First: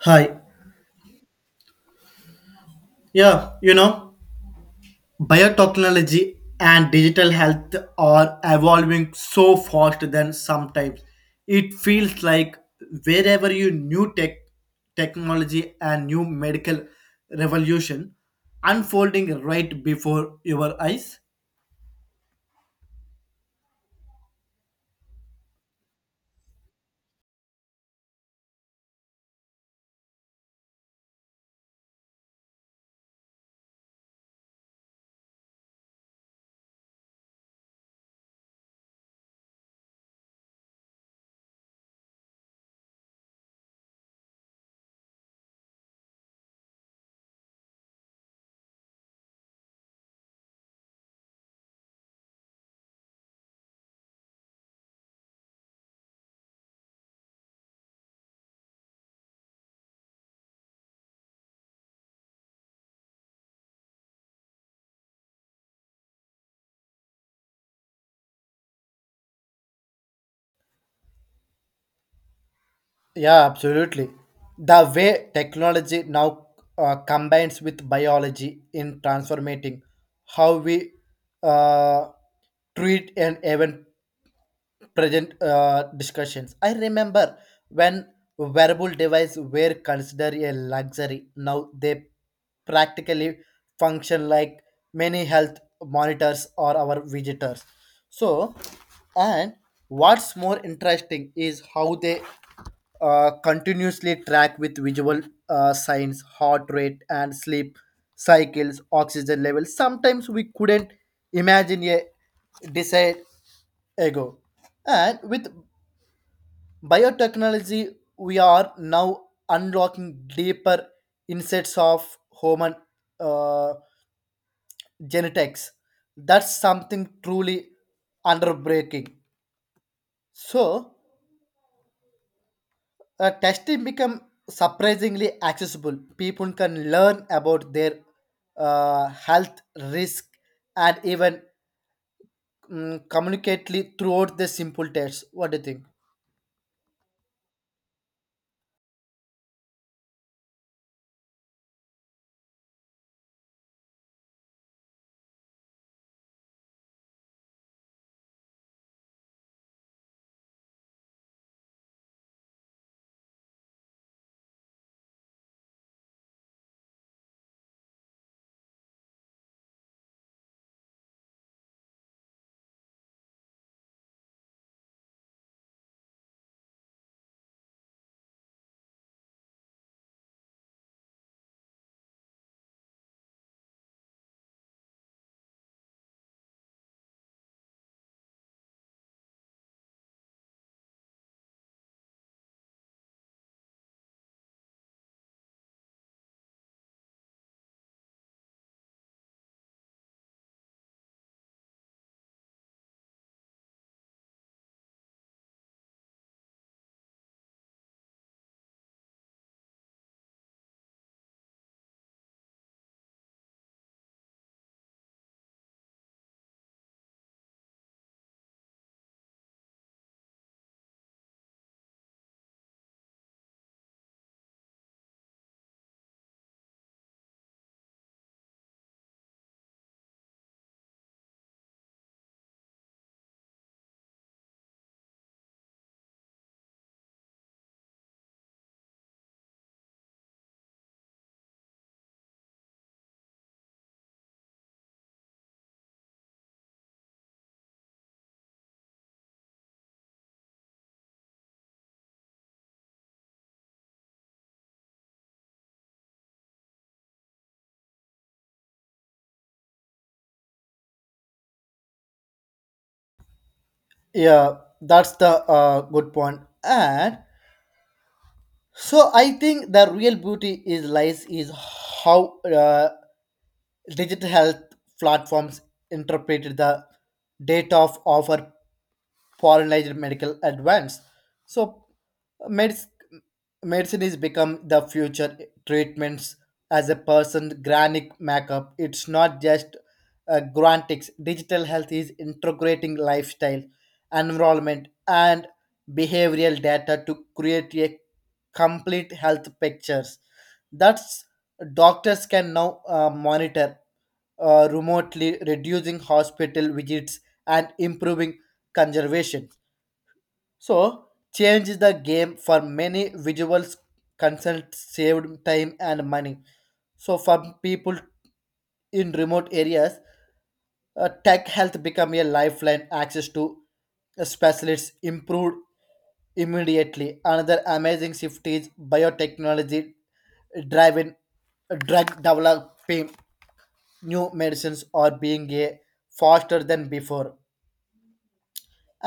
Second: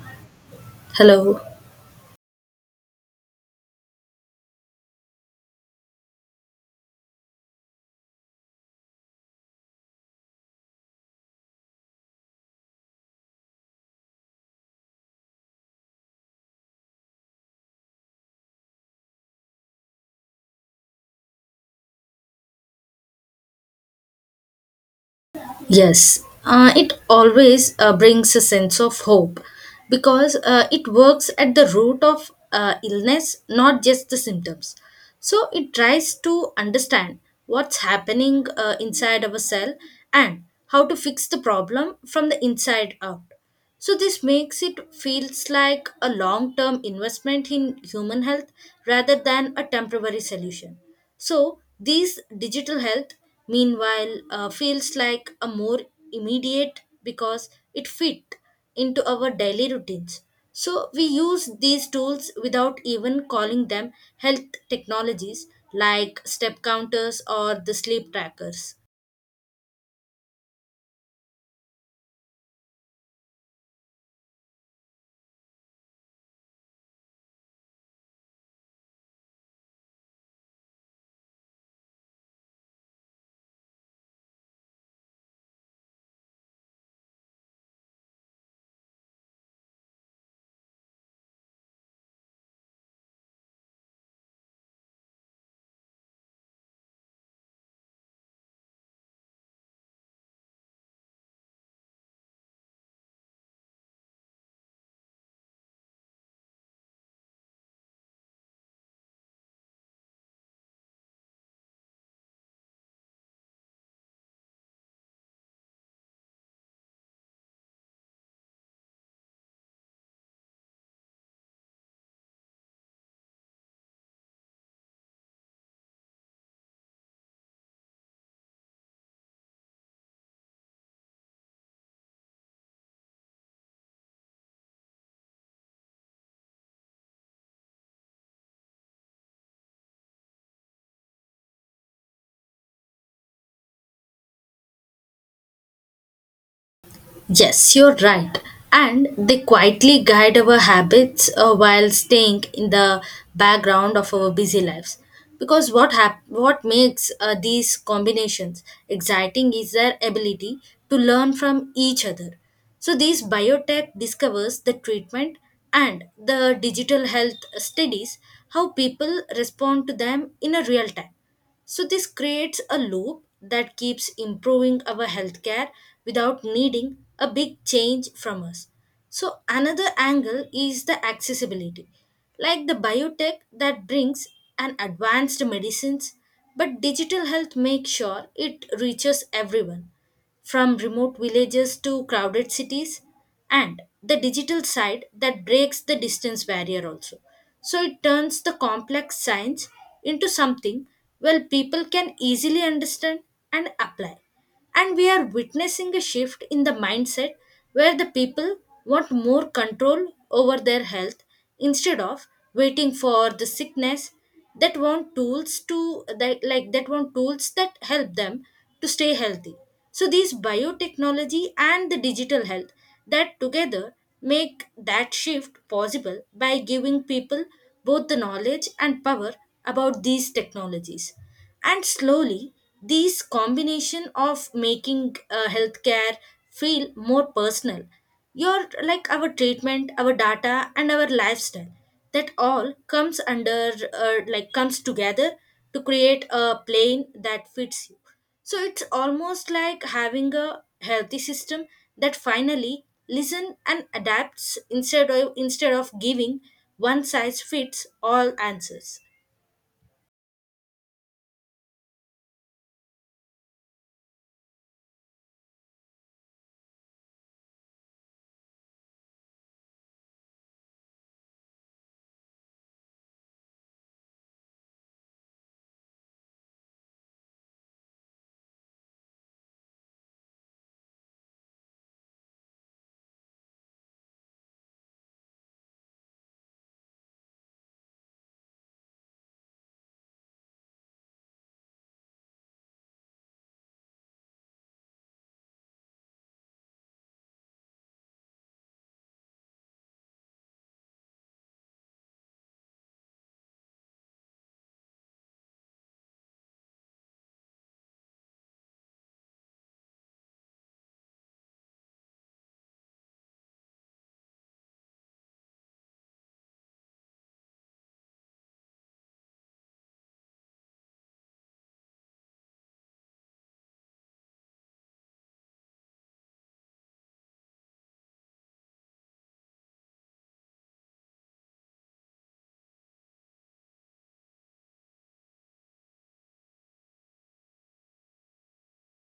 Hi. Hello. Yeah, biotechnology and digital health are evolving so fast that sometimes it feels like wherever you new tech technology and new medical revolution unfolding right before your eyes. Yes. It always brings a sense of hope because it works at the root of illness, not just the symptoms. So it tries to understand what's happening inside of a cell and how to fix the problem from the inside out. So this makes it feels like a long-term investment in human health rather than a temporary solution. So these digital health, meanwhile, feels like a more immediate because it fit into our daily routines. So we use these tools without even calling them health technologies like step counters or the sleep trackers. Yeah, absolutely. The way technology now combines with biology in transforming how we uh, treat and even present discussions. I remember when wearable devices were considered a luxury. Now they practically function like many health monitors or our visitors. So, and what's more interesting is how they continuously track with visual signs, heart rate, and sleep cycles, oxygen levels. Sometimes we couldn't imagine a decide ago. And with biotechnology, we are now unlocking deeper insights of human uh, genetics. That's something truly underbreaking. So, testing become surprisingly accessible. People can learn about their health risk and even communicately throughout the simple tests. What do you think? Yes, you're right. And they quietly guide our habits while staying in the background of our busy lives. Because what makes these combinations exciting is their ability to learn from each other. So these biotech discovers the treatment, and the digital health studies how people respond to them in a real time. So this creates a loop that keeps improving our healthcare without needing a big change from us. So another angle is the accessibility, like the biotech that brings an advanced medicines, but digital health makes sure it reaches everyone from remote villages to crowded cities. And the digital side that breaks the distance barrier also, so it turns the complex science into something, well, people can easily understand and apply. And we are witnessing a shift in the mindset where the people want more control over their health instead of waiting for the sickness, that want tools to that, like that want tools that help them to stay healthy. So these biotechnology and the digital health that together make that shift possible by giving people both the knowledge and power about these technologies. And slowly, these combination of making healthcare feel more personal, your like our treatment, our data, and our lifestyle that all comes under comes together to create a plane that fits you. So it's almost like having a healthy system that finally listen and adapts instead of giving one size fits all answers. Yeah, that's the good point. And so I think the real beauty is lies is how digital health platforms interpreted the data of offer foreign medical advance. So medicine, medicine is become the future treatments as a person granic makeup. It's not just grantics. Digital health is integrating lifestyle, environment, and behavioral data to create a complete health pictures that doctors can now monitor remotely, reducing hospital visits and improving conservation. So, change the game for many visuals consults saved time and money. So, for people in remote areas, tech health become a lifeline access to specialists improved immediately. Another amazing shift is biotechnology driven drug developing new medicines are being a faster than before.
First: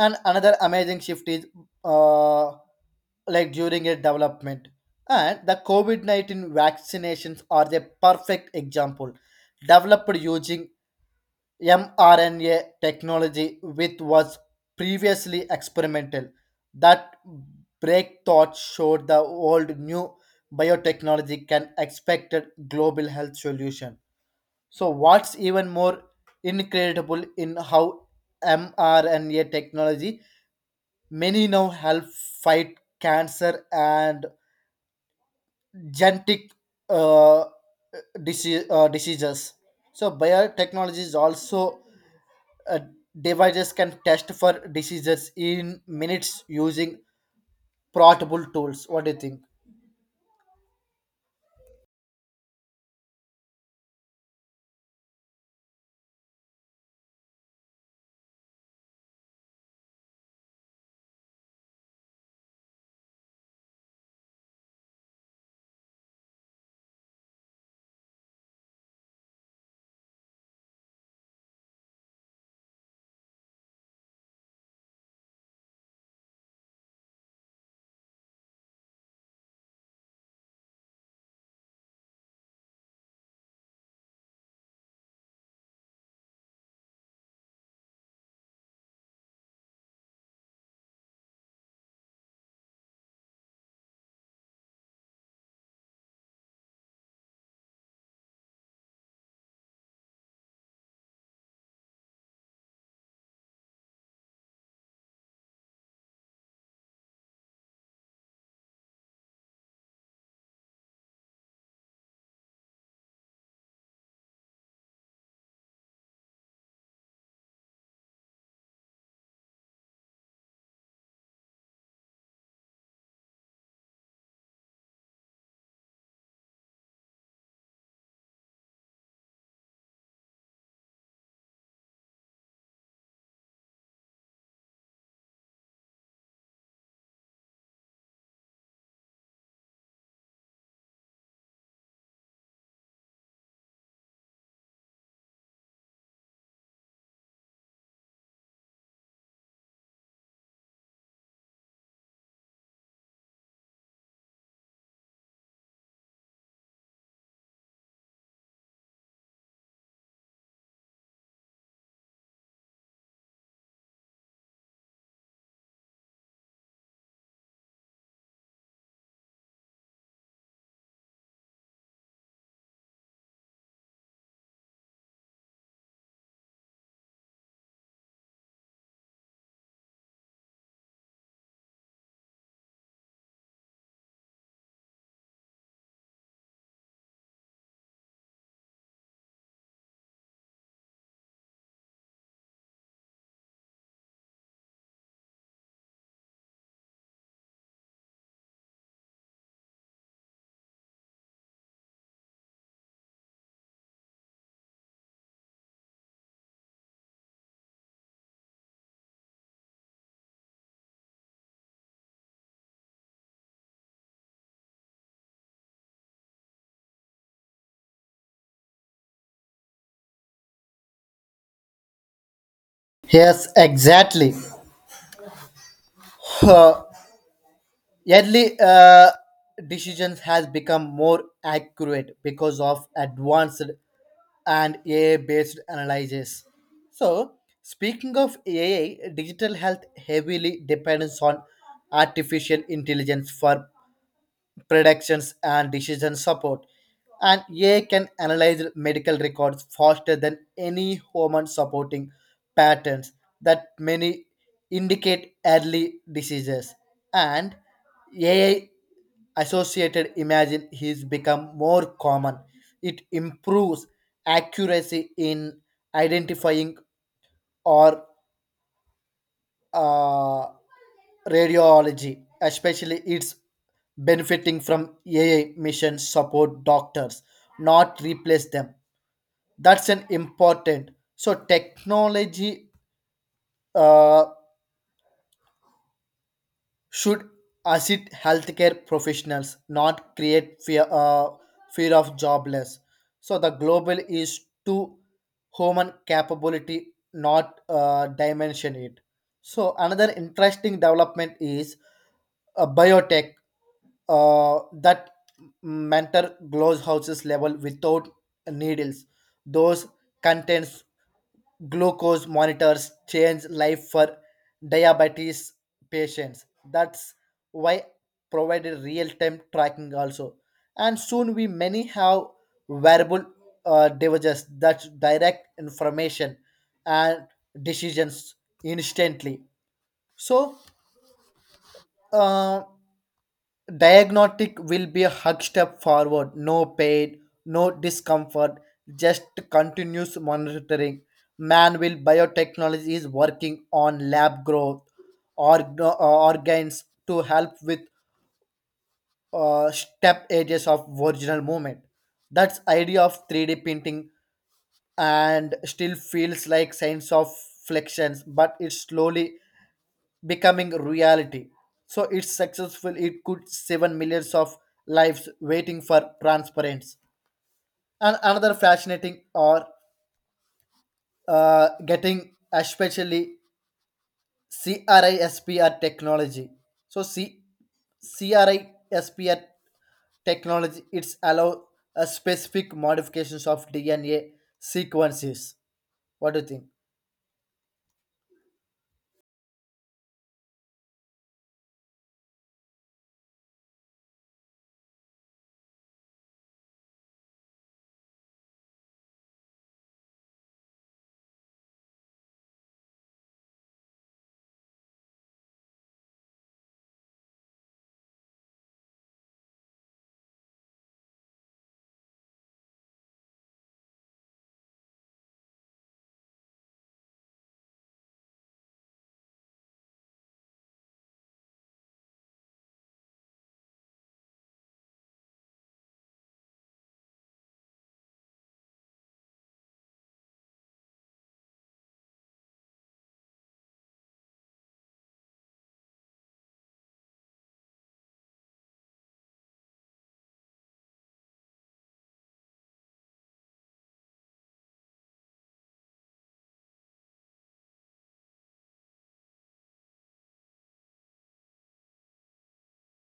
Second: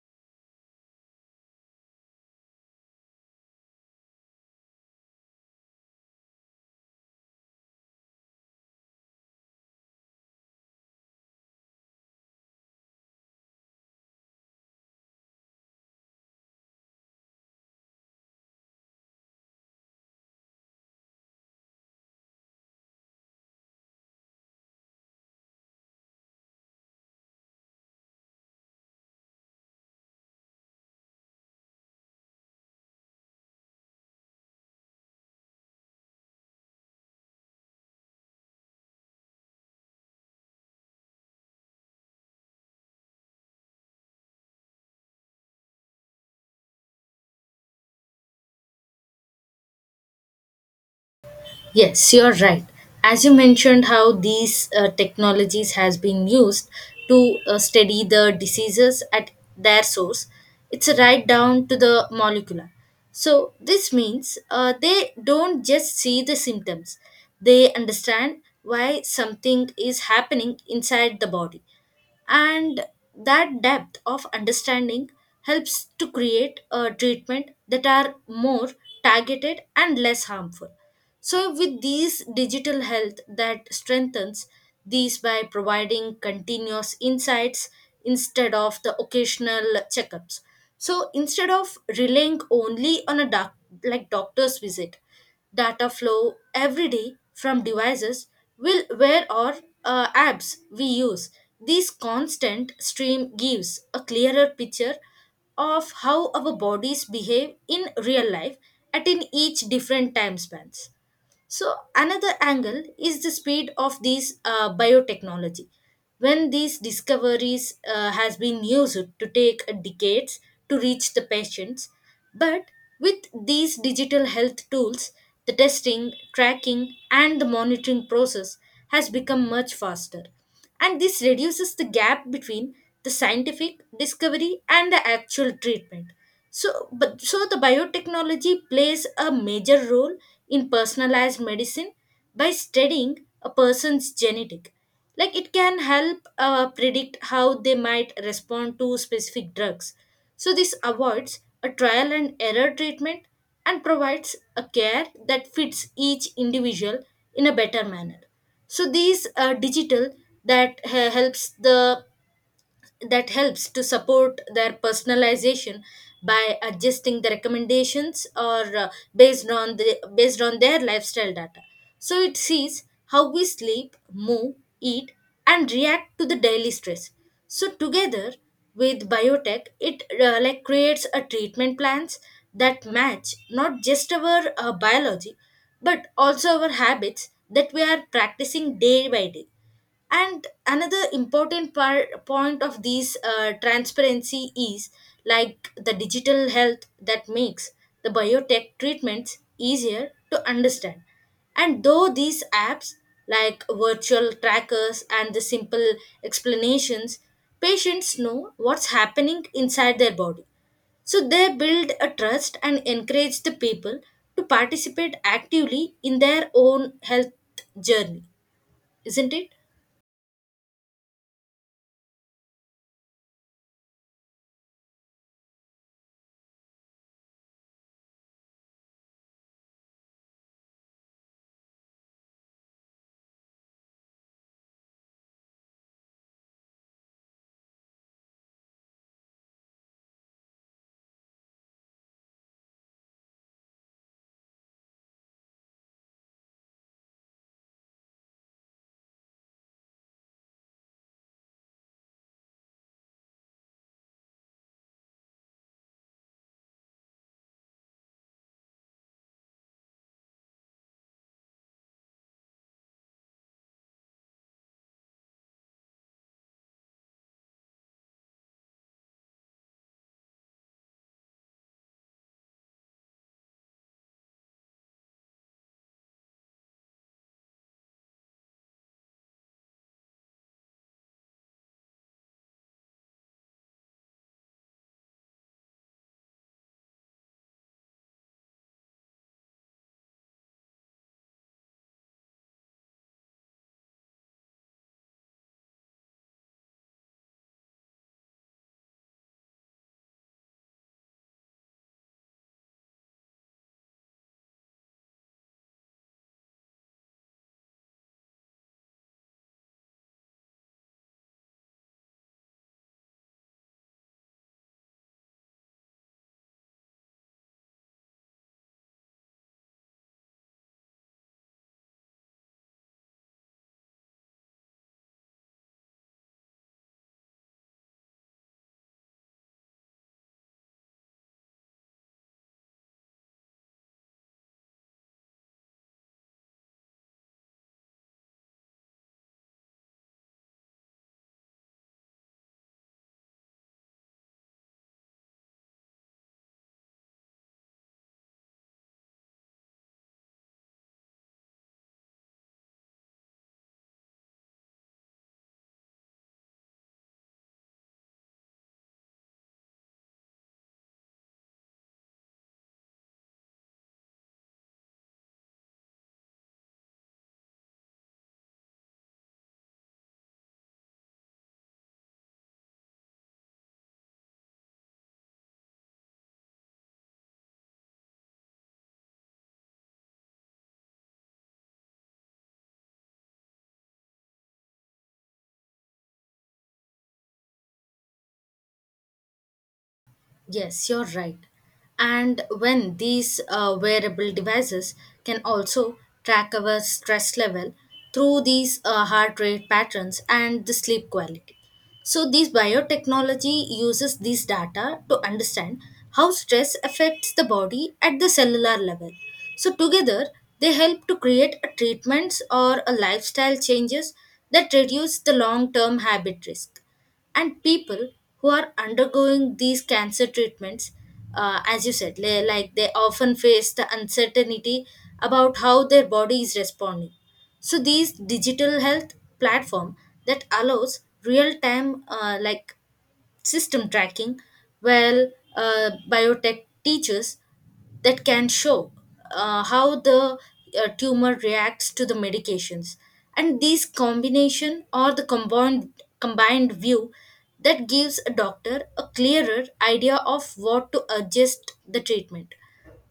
And another amazing shift is uh, like during a development and the covid-19 vaccinations are the perfect example, developed using mRNA technology, which was previously experimental. That breakthrough showed the old new biotechnology can expect a global health solution. So, what's even more incredible in how mRNA technology many now help fight cancer and genetic uh, diseases. So, biotechnology is also uh, devices can test for diseases in minutes using portable tools. What do you think? Yes, you're right. As you mentioned, how these technologies has been used to study the diseases at their source, it's right down to the molecular. So this means they don't just see the symptoms; they understand why something is happening inside the body, and that depth of understanding helps to create a treatment that are more targeted and less harmful. So with these digital health that strengthens these by providing continuous insights instead of the occasional checkups. So instead of relying only on a doctor's visit, data flow every day from devices will where or apps we use. This constant stream gives a clearer picture of how our bodies behave in real life at in each different time spans. So another angle is the speed of these biotechnology. When these discoveries has been used to take decades to reach the patients, but with these digital health tools, the testing, tracking, and the monitoring process has become much faster. And this reduces the gap between the scientific discovery and the actual treatment. So, but so the biotechnology plays a major role in personalized medicine by studying a person's genetic. Like it can help predict how they might respond to specific drugs. So this avoids a trial and error treatment and provides a care that fits each individual in a better manner. So these are digital that helps the that helps to support their personalization by adjusting the recommendations or based on their lifestyle data. So it sees how we sleep move eat and react to the daily stress. So together with biotech it creates a treatment plans that match not just our biology but also our habits that we are practicing day by day. And another important part point of these transparency is like the digital health that makes the biotech treatments easier to understand. And though these apps like virtual trackers and the simple explanations, patients know what's happening inside their body. So they build a trust and encourage the people to participate actively in their own health journey, isn't it? Yes, exactly. Uh, early decisions has become more accurate because of advanced and AI-based analysis. So, speaking of AI, digital health heavily depends on artificial intelligence for predictions, and decision support. And AI can analyze medical records faster than any human supporting patterns that many indicate early diseases. And AI associated imagine is become more common. It improves accuracy in identifying or uh, radiology, especially it's benefiting from AI mission support doctors, not replace them. That's an important. So technology uh, should assist healthcare professionals, not create fear of jobless? So the global is to human capability, not dimension it. So another interesting development is biotech that mentor gloves houses level without needles. Those contains glucose monitors change life for diabetes patients. That's why provided real-time tracking also. And soon we many have wearable devices that direct information and decisions instantly. So uh, diagnostic will be a hug step forward, no pain, no discomfort, just continuous monitoring. Man will biotechnology is working on lab growth organs to help with step edges of original movement. That's idea of 3D printing and still feels like science of flexions, but it's slowly becoming reality. So it's successful. It could save millions of lives waiting for transparency. And another fascinating or getting especially CRISPR technology. So C CRISPR technology it's allow a specific modifications of DNA sequences. What do you think? Yes, you're right. And when these wearable devices can also track our stress level through these heart rate patterns and the sleep quality. So, this biotechnology uses these data to understand how stress affects the body at the cellular level. So, together, they help to create a treatments or a lifestyle changes that reduce the long term habit risk. And people who are undergoing these cancer treatments, as you said, like they often face the uncertainty about how their body is responding. So these digital health platform that allows real time system tracking, well, biotech teaches that can show how the tumor reacts to the medications. And these combination or the combined view that gives a doctor a clearer idea of what to adjust the treatment.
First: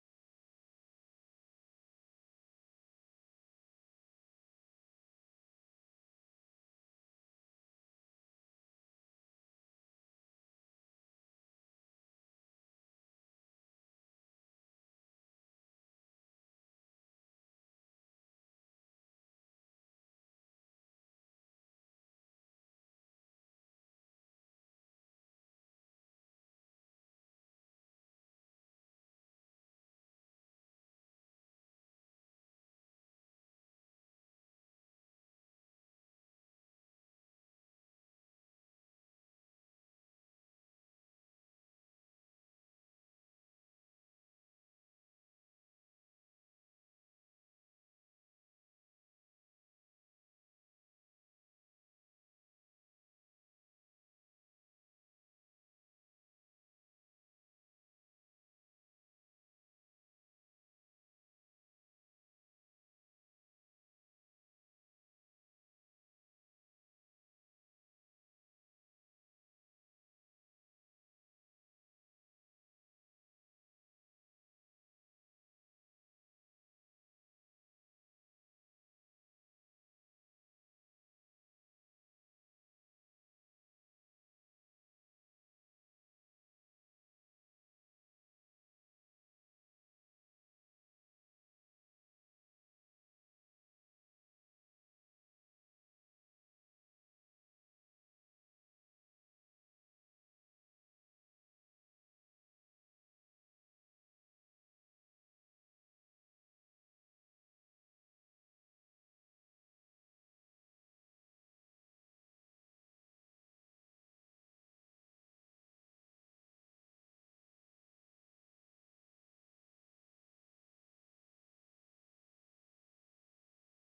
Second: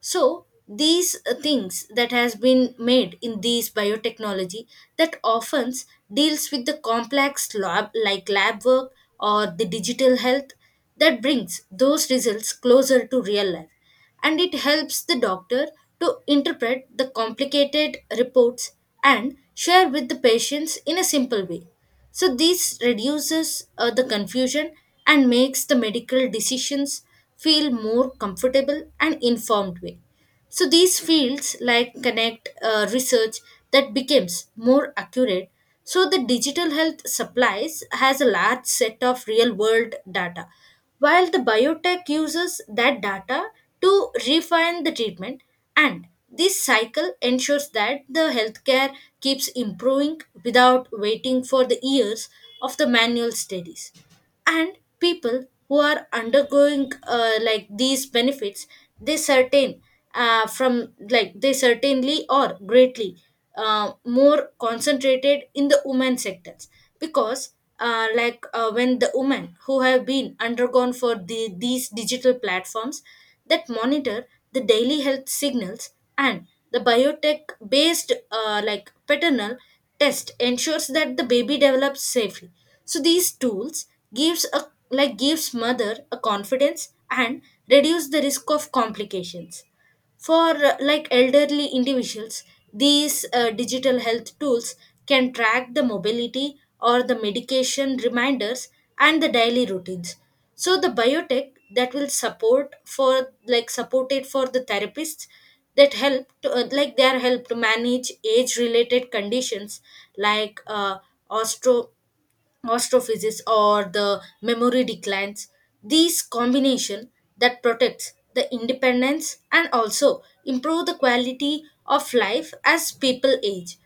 So these things that has been made in these biotechnology that often deals with the complex lab work or the digital health that brings those results closer to real life. And it helps the doctor to interpret the complicated reports and share with the patients in a simple way. So this reduces the confusion and makes the medical decisions feel more comfortable and informed way. So these fields like connect research that becomes more accurate. So the digital health supplies has a large set of real world data while the biotech uses that data to refine the treatment. And this cycle ensures that the healthcare keeps improving without waiting for the years of the manual studies. And people who are undergoing these benefits, they certain from like they certainly or greatly more concentrated in the women sectors, because when the women who have been undergone for the, these digital platforms that monitor the daily health signals. And the biotech based paternal test ensures that the baby develops safely. So these tools gives a gives mother a confidence and reduce the risk of complications. For elderly individuals, these digital health tools can track the mobility or the medication reminders and the daily routines. So the biotech that will supported for the therapists that help to, their help to manage age related conditions like osteo osteophysis or the memory declines. These combination that protects the independence and also improve the quality of life as people age.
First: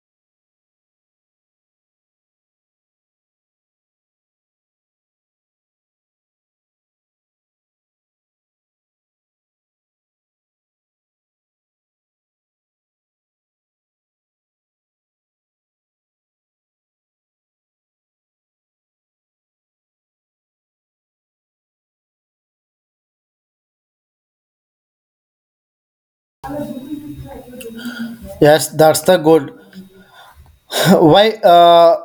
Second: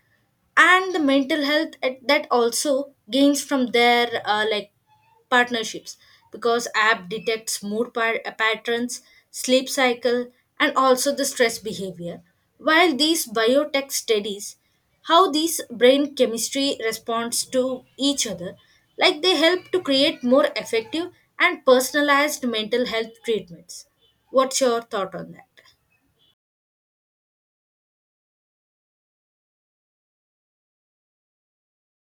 And the mental health that also gains from their partnerships. Because app detects patterns, sleep cycle, and also the stress behavior. While these biotech studies how these brain chemistry responds to each other, like they help to create more effective and personalized mental health treatments. What's your thought on that? Yes, that's the good. Why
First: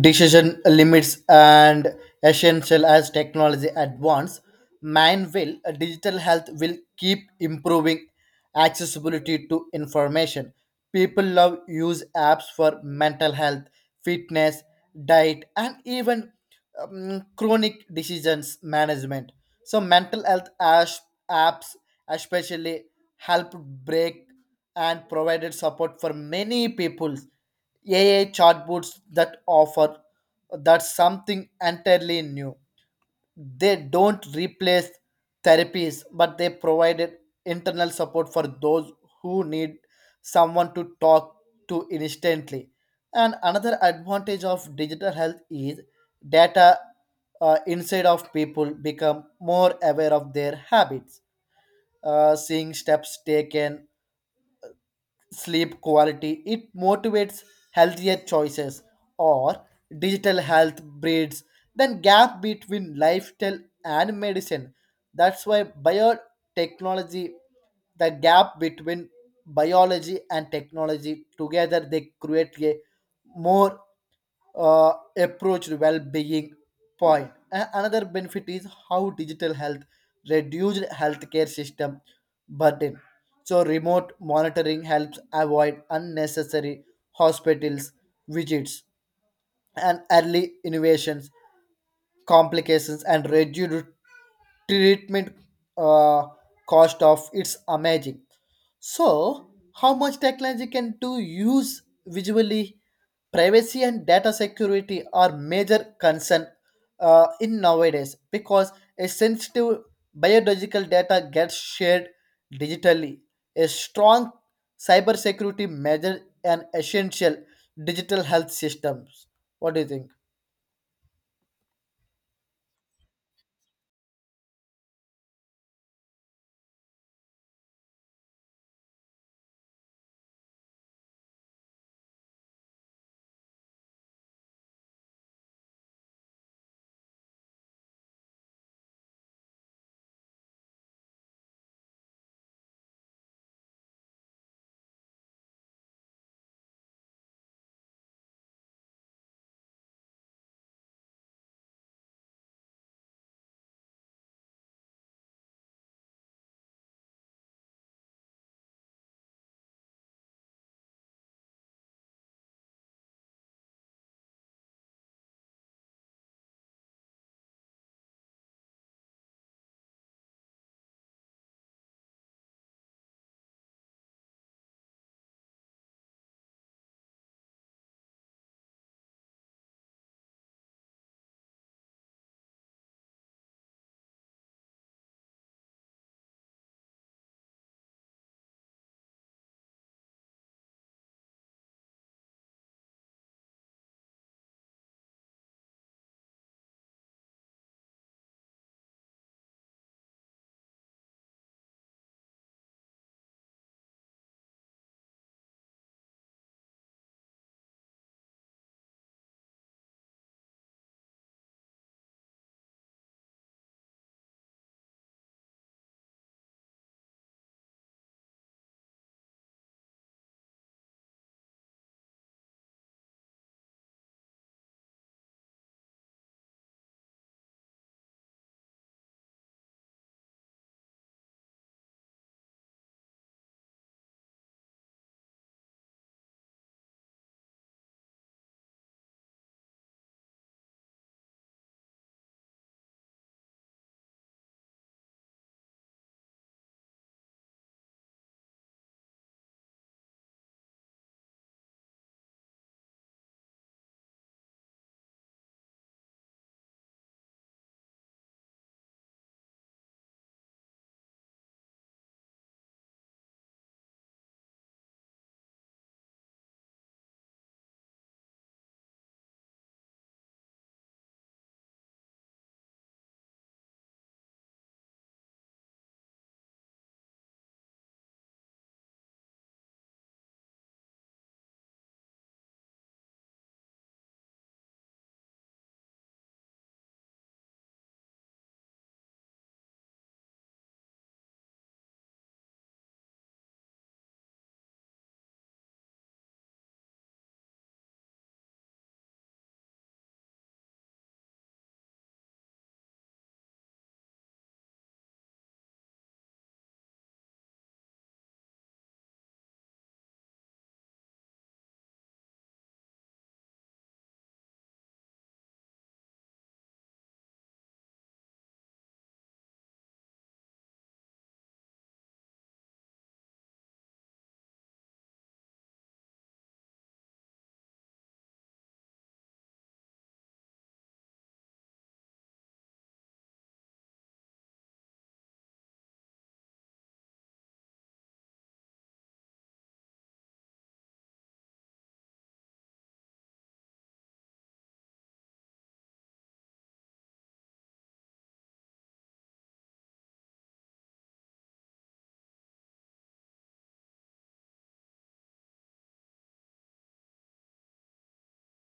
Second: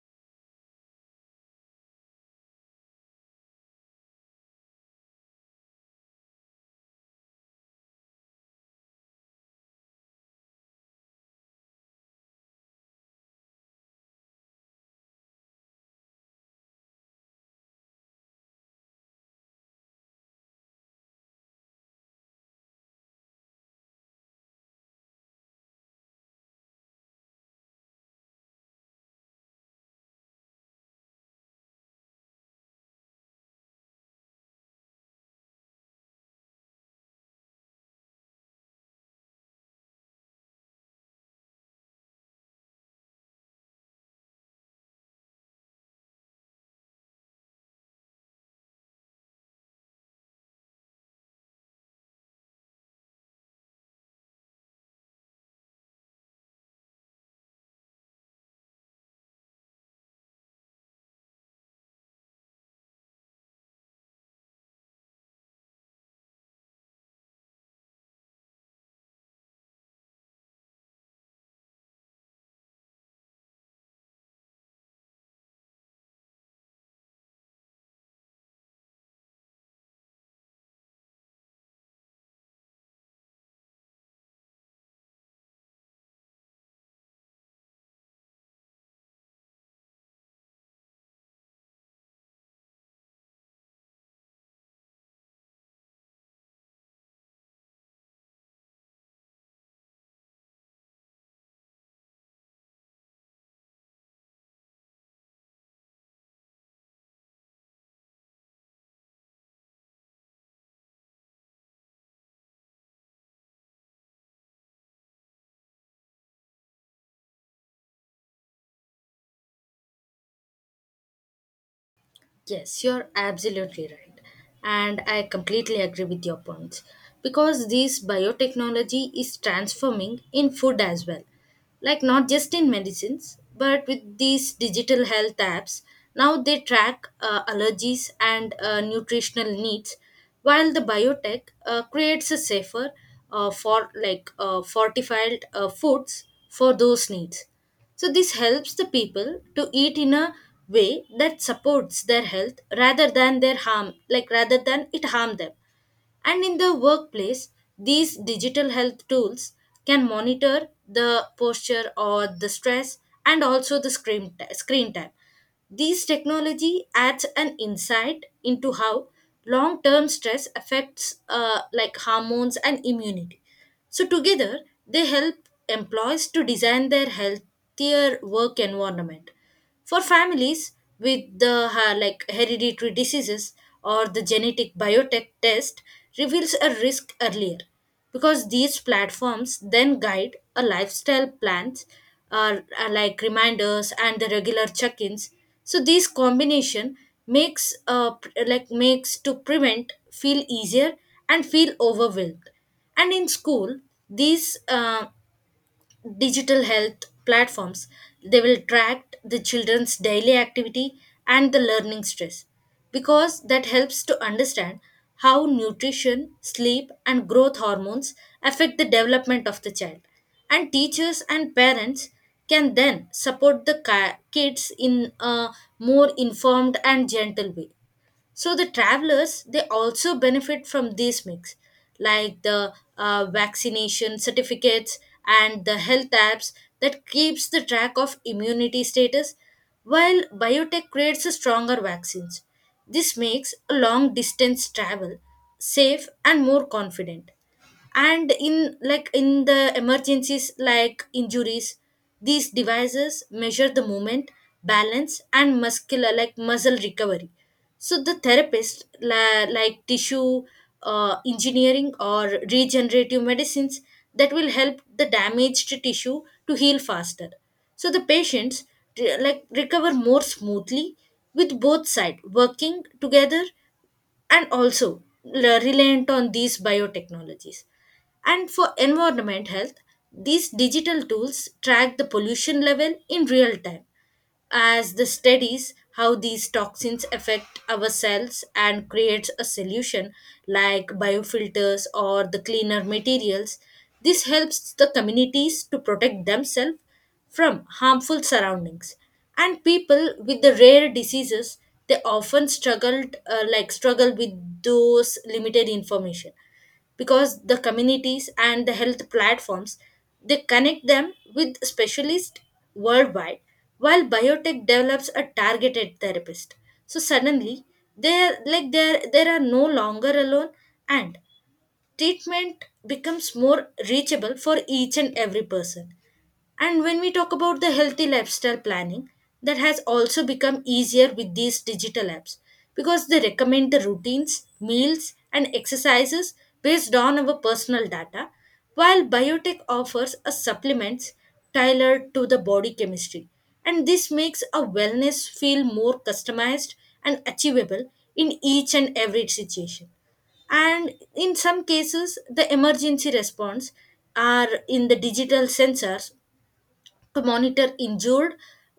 decision limits and essential as technology advance, man will digital health will keep improving accessibility to information. People love use apps for mental health, fitness, diet, and even chronic decisions management. So mental health as apps especially help break and provided support for many people. AI chatbots that offer, that's something entirely new. They don't replace therapies, but they provided internal support for those who need someone to talk to instantly. And another advantage of digital health is data inside of people become more aware of their habits, seeing steps taken, sleep quality, it motivates healthier choices, or digital health breeds then gap between lifestyle and medicine. That's why biotechnology, the gap between biology and technology together they create a more approached well-being point. Another benefit is how digital health reduced healthcare system burden. So remote monitoring helps avoid unnecessary hospitals visits and early innovations complications and reduced treatment uh, cost of it's amazing. So how much technology can do use visually, privacy and data security are major concern in nowadays, because a sensitive biological data gets shared digitally, a strong cybersecurity measure and essential digital health systems. What do you think? Yes, you're absolutely right. And I completely agree with your points because this biotechnology is transforming in food as well. Like, not just in medicines, but with these digital health apps, now they track allergies and nutritional needs while the biotech creates a safer fortified foods for those needs. So this helps the people to eat in a way that supports their health rather than their harm, like rather than it harm them. And in the workplace, these digital health tools can monitor the posture or the stress and also the screen time. These technology adds an insight into how long-term stress affects hormones and immunity. So together, they help employees to design their healthier work environment. For families with the hereditary diseases or the genetic biotech test reveals a risk earlier. Because these platforms then guide a lifestyle plans, are like reminders and the regular check-ins. So this combination makes makes to prevent feel easier and feel overwhelmed. And in school, these digital health platforms. They will track the children's daily activity and the learning stress, because that helps to understand how nutrition, sleep, and growth hormones affect the development of the child. And teachers and parents can then support the kids in a more informed and gentle way. So the travelers, they also benefit from these mix, like the vaccination certificates and the health apps that keeps the track of immunity status, while biotech creates a stronger vaccines. This makes a long distance travel safe and more confident. And in the emergencies like injuries, these devices measure the movement, balance, and muscular like muscle recovery. So the therapist la- like tissue engineering or regenerative medicines that will help the damaged tissue to heal faster. So the patients recover more smoothly with both sides working together and also reliant on these biotechnologies. And for environment health, these digital tools track the pollution level in real time as the studies how these toxins affect our cells and creates a solution like biofilters or the cleaner materials. This helps the communities to protect themselves from harmful surroundings, and people with the rare diseases, they often struggle with those limited information because the communities and the health platforms, they connect them with specialists worldwide, while biotech develops a targeted therapist. So suddenly, they're like they're they are no longer alone, and treatment becomes more reachable for each and every person. And when we talk about the healthy lifestyle planning, that has also become easier with these digital apps because they recommend the routines, meals, and exercises based on our personal data, while biotech offers a supplements tailored to the body chemistry. And this makes a wellness feel more customized and achievable in each and every situation. And in some cases, the emergency response are in the digital sensors to monitor injured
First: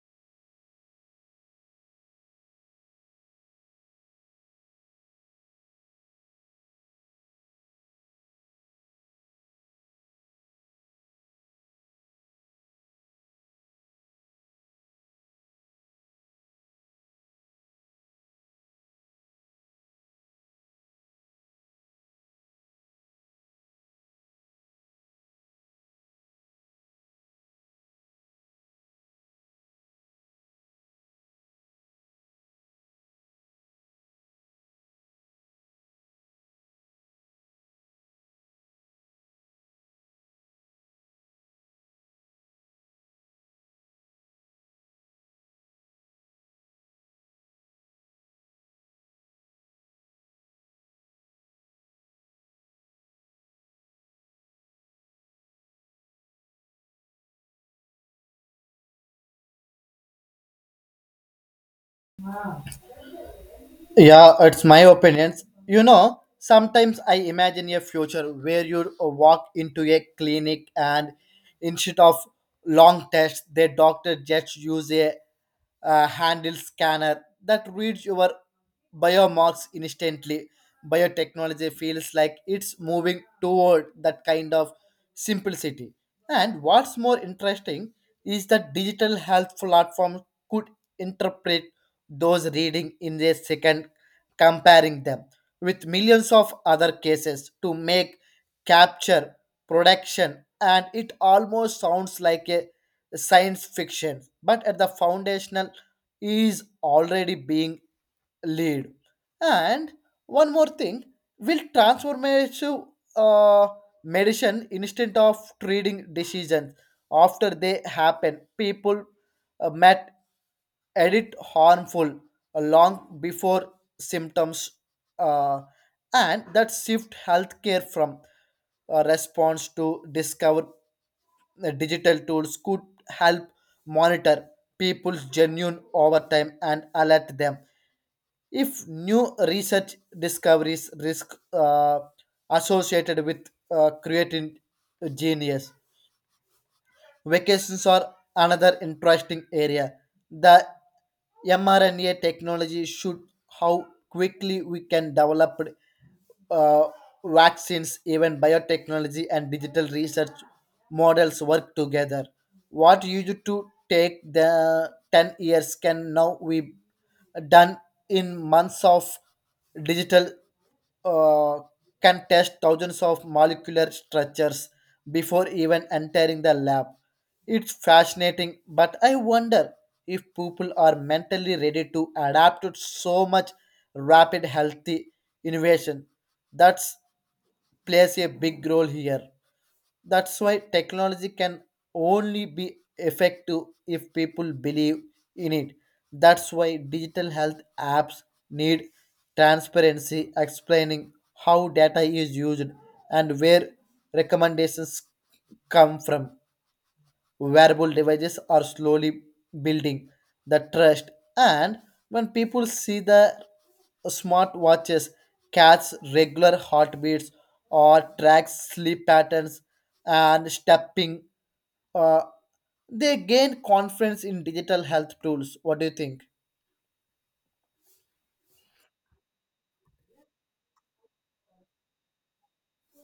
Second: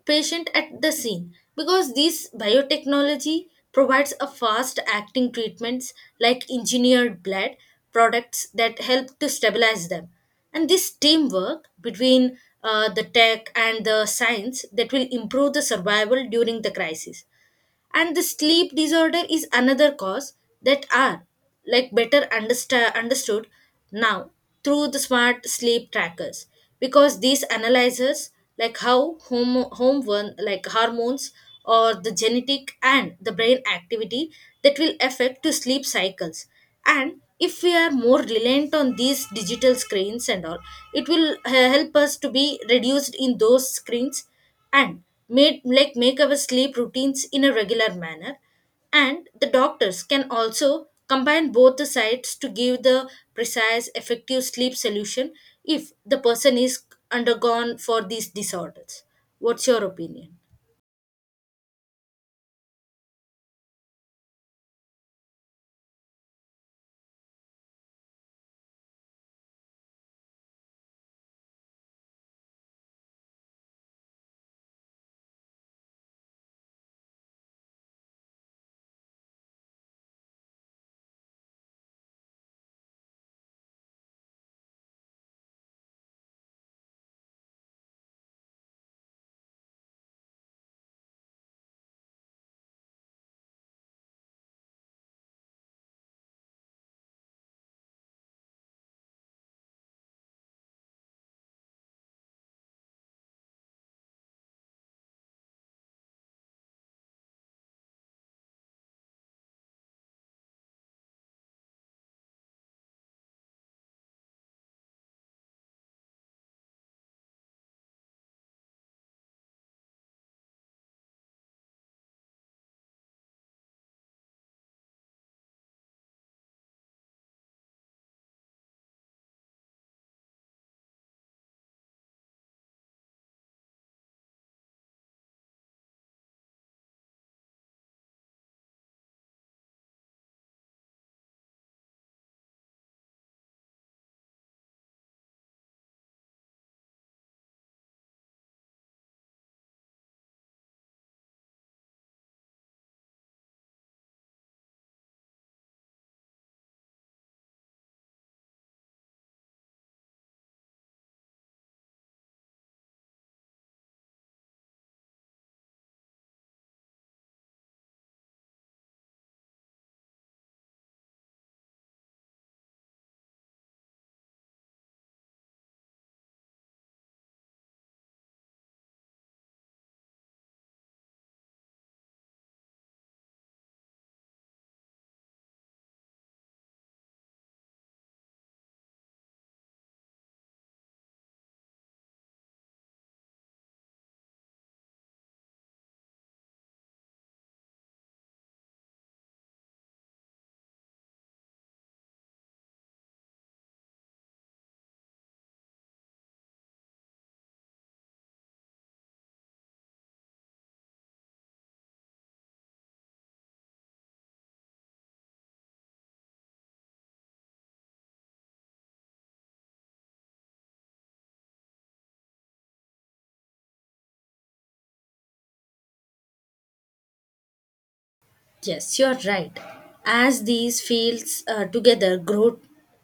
patient at the scene because this biotechnology provides a fast acting treatments like engineered blood products that help to stabilize them, and this teamwork between the tech and the science, that will improve the survival during the crisis. And the sleep disorder is another cause that are, like, better understood now through the smart sleep trackers because these analyzes like how home home one like hormones or the genetic and the brain activity, that will affect to sleep cycles. And if we are more reliant on these digital screens and all, it will help us to be reduced in those screens and made like make our sleep routines in a regular manner. And the doctors can also combine both the sides to give the precise effective sleep solution if the person is undergone for these disorders. What's your opinion? Yeah, it's my opinions. Sometimes I imagine a future where you walk into a clinic and instead of long tests, the doctor just use a handle scanner that reads your biomarks instantly. Biotechnology feels like it's moving toward that kind of simplicity. And what's more interesting is that digital health platforms could interpret those reading in a second, comparing them with millions of other cases to make capture production, and it almost sounds like a science fiction, but at the foundational is already being lead. And one more thing, will transformative uh, medicine instead of treating decisions after they happen. People met edit harmful long before symptoms, uh, and that shift healthcare from response to discover the digital tools could help monitor people's genuine over time and alert them if new research discoveries risk associated with creating genius. Vacations are another interesting area. The mRNA technology should how quickly we can develop uh, vaccines, even biotechnology and digital research models work together. What used to take the 10 years can now be done in months of digital uh, can test thousands of molecular structures before even entering the lab. It's fascinating, but I wonder if people are mentally ready to adapt to so much rapid healthy innovation. That's plays a big role here. That's why technology can only be effective if people believe in it. That's why digital health apps need transparency, explaining how data is used and where recommendations come from. Wearable devices are slowly building the trust, and when people see the smart watches catch regular heartbeats or track sleep patterns and stepping, uh, they gain confidence in digital health tools. What do you think? Yes, you're right. As these fields together grow,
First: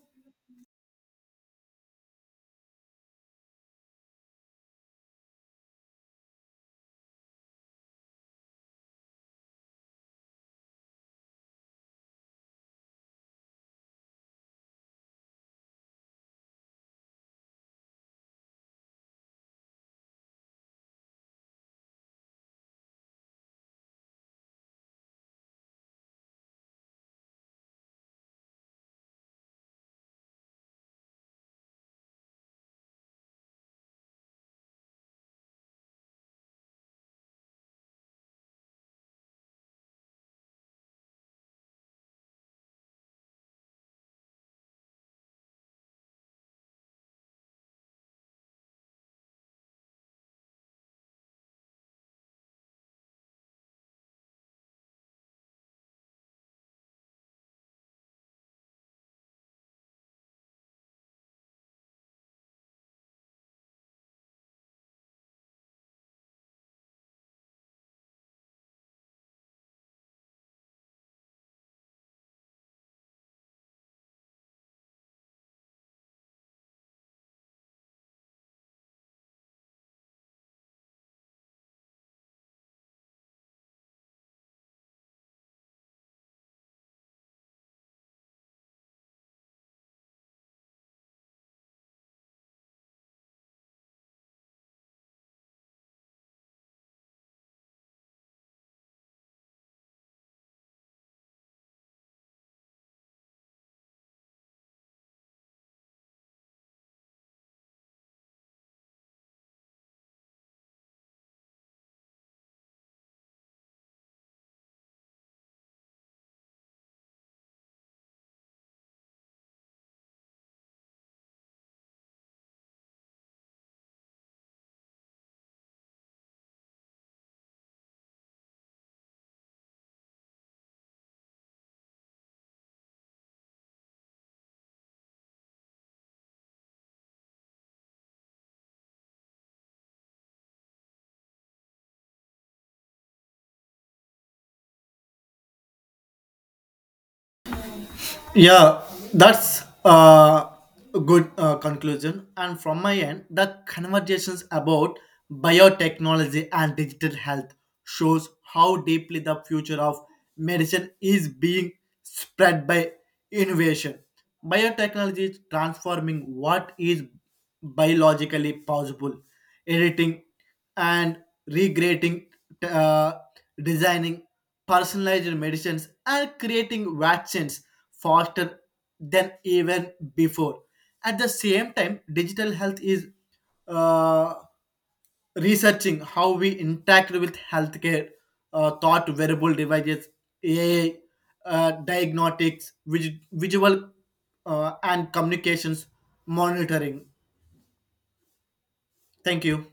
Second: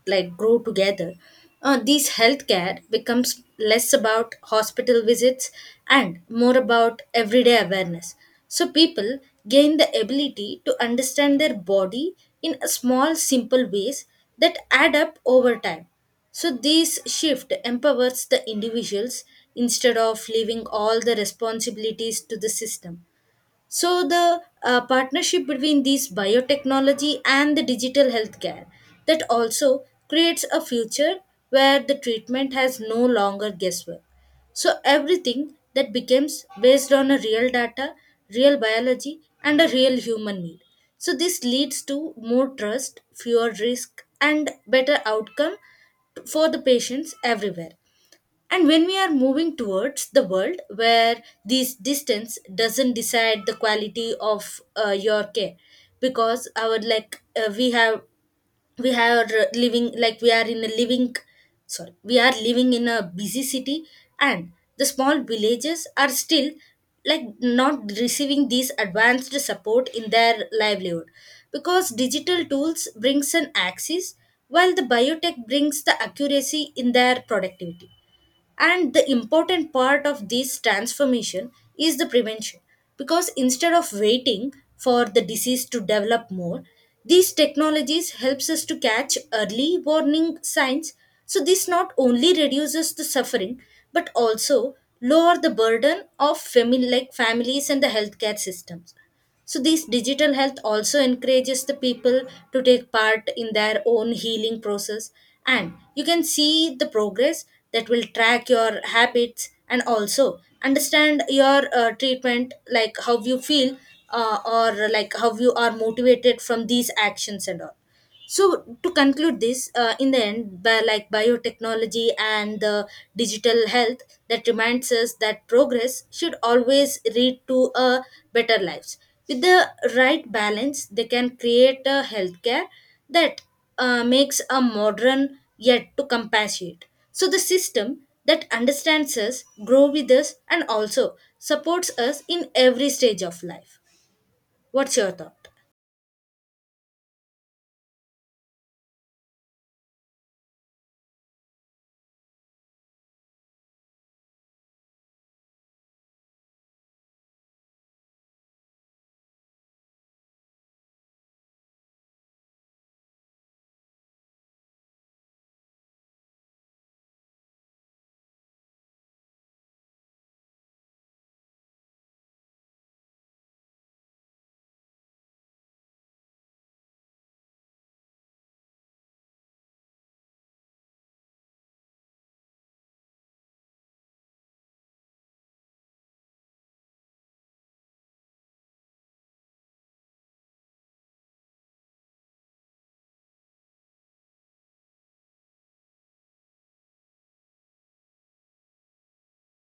like grow together, these healthcare becomes less about hospital visits and more about everyday awareness. So people gain the ability to understand their body in a small, simple ways that add up over time. So this shift empowers the individuals instead of leaving all the responsibilities to the system. So the partnership between these biotechnology and the digital healthcare, that also creates a future where the treatment has no longer guesswork. So everything that becomes based on a real data, real biology, and a real human need. So this leads to more trust, fewer risk, and better outcome for the patients everywhere. And when we are moving towards the world where this distance doesn't decide the quality of your care, because our like we have we are living like we are in a living sorry we are living in a busy city, and the small villages are still, like, not receiving these advanced support in their livelihood because digital tools brings an access while the biotech brings the accuracy in their productivity. And the important part of this transformation is the prevention. Because instead of waiting for the disease to develop more, these technologies helps us to catch early warning signs. So this not only reduces the suffering but also lower the burden of family like families and the healthcare systems. So, this digital health also encourages the people to take part in their own healing process, and you can see the progress that will track your habits and also understand your treatment, like how you feel or like how you are motivated from these actions and all. So to conclude this in the end by like biotechnology and the digital health, that reminds us that progress should always lead to a better lives. With the right balance, they can create a healthcare that makes a modern yet to compassionate. So the system, that understands us, grow with us, and also supports us in every stage of life. What's your thought? Yeah, that's a good conclusion. And from my end, the conversations about biotechnology and digital health shows how deeply the future of medicine is being spread by innovation. Biotechnology is transforming what is biologically possible, editing and regrading, uh, designing personalized medicines and creating vaccines faster than even before. At the same time, digital health is uh, researching how we interact with healthcare, thought wearable devices, AI, diagnostics, visual and communications monitoring. Thank you.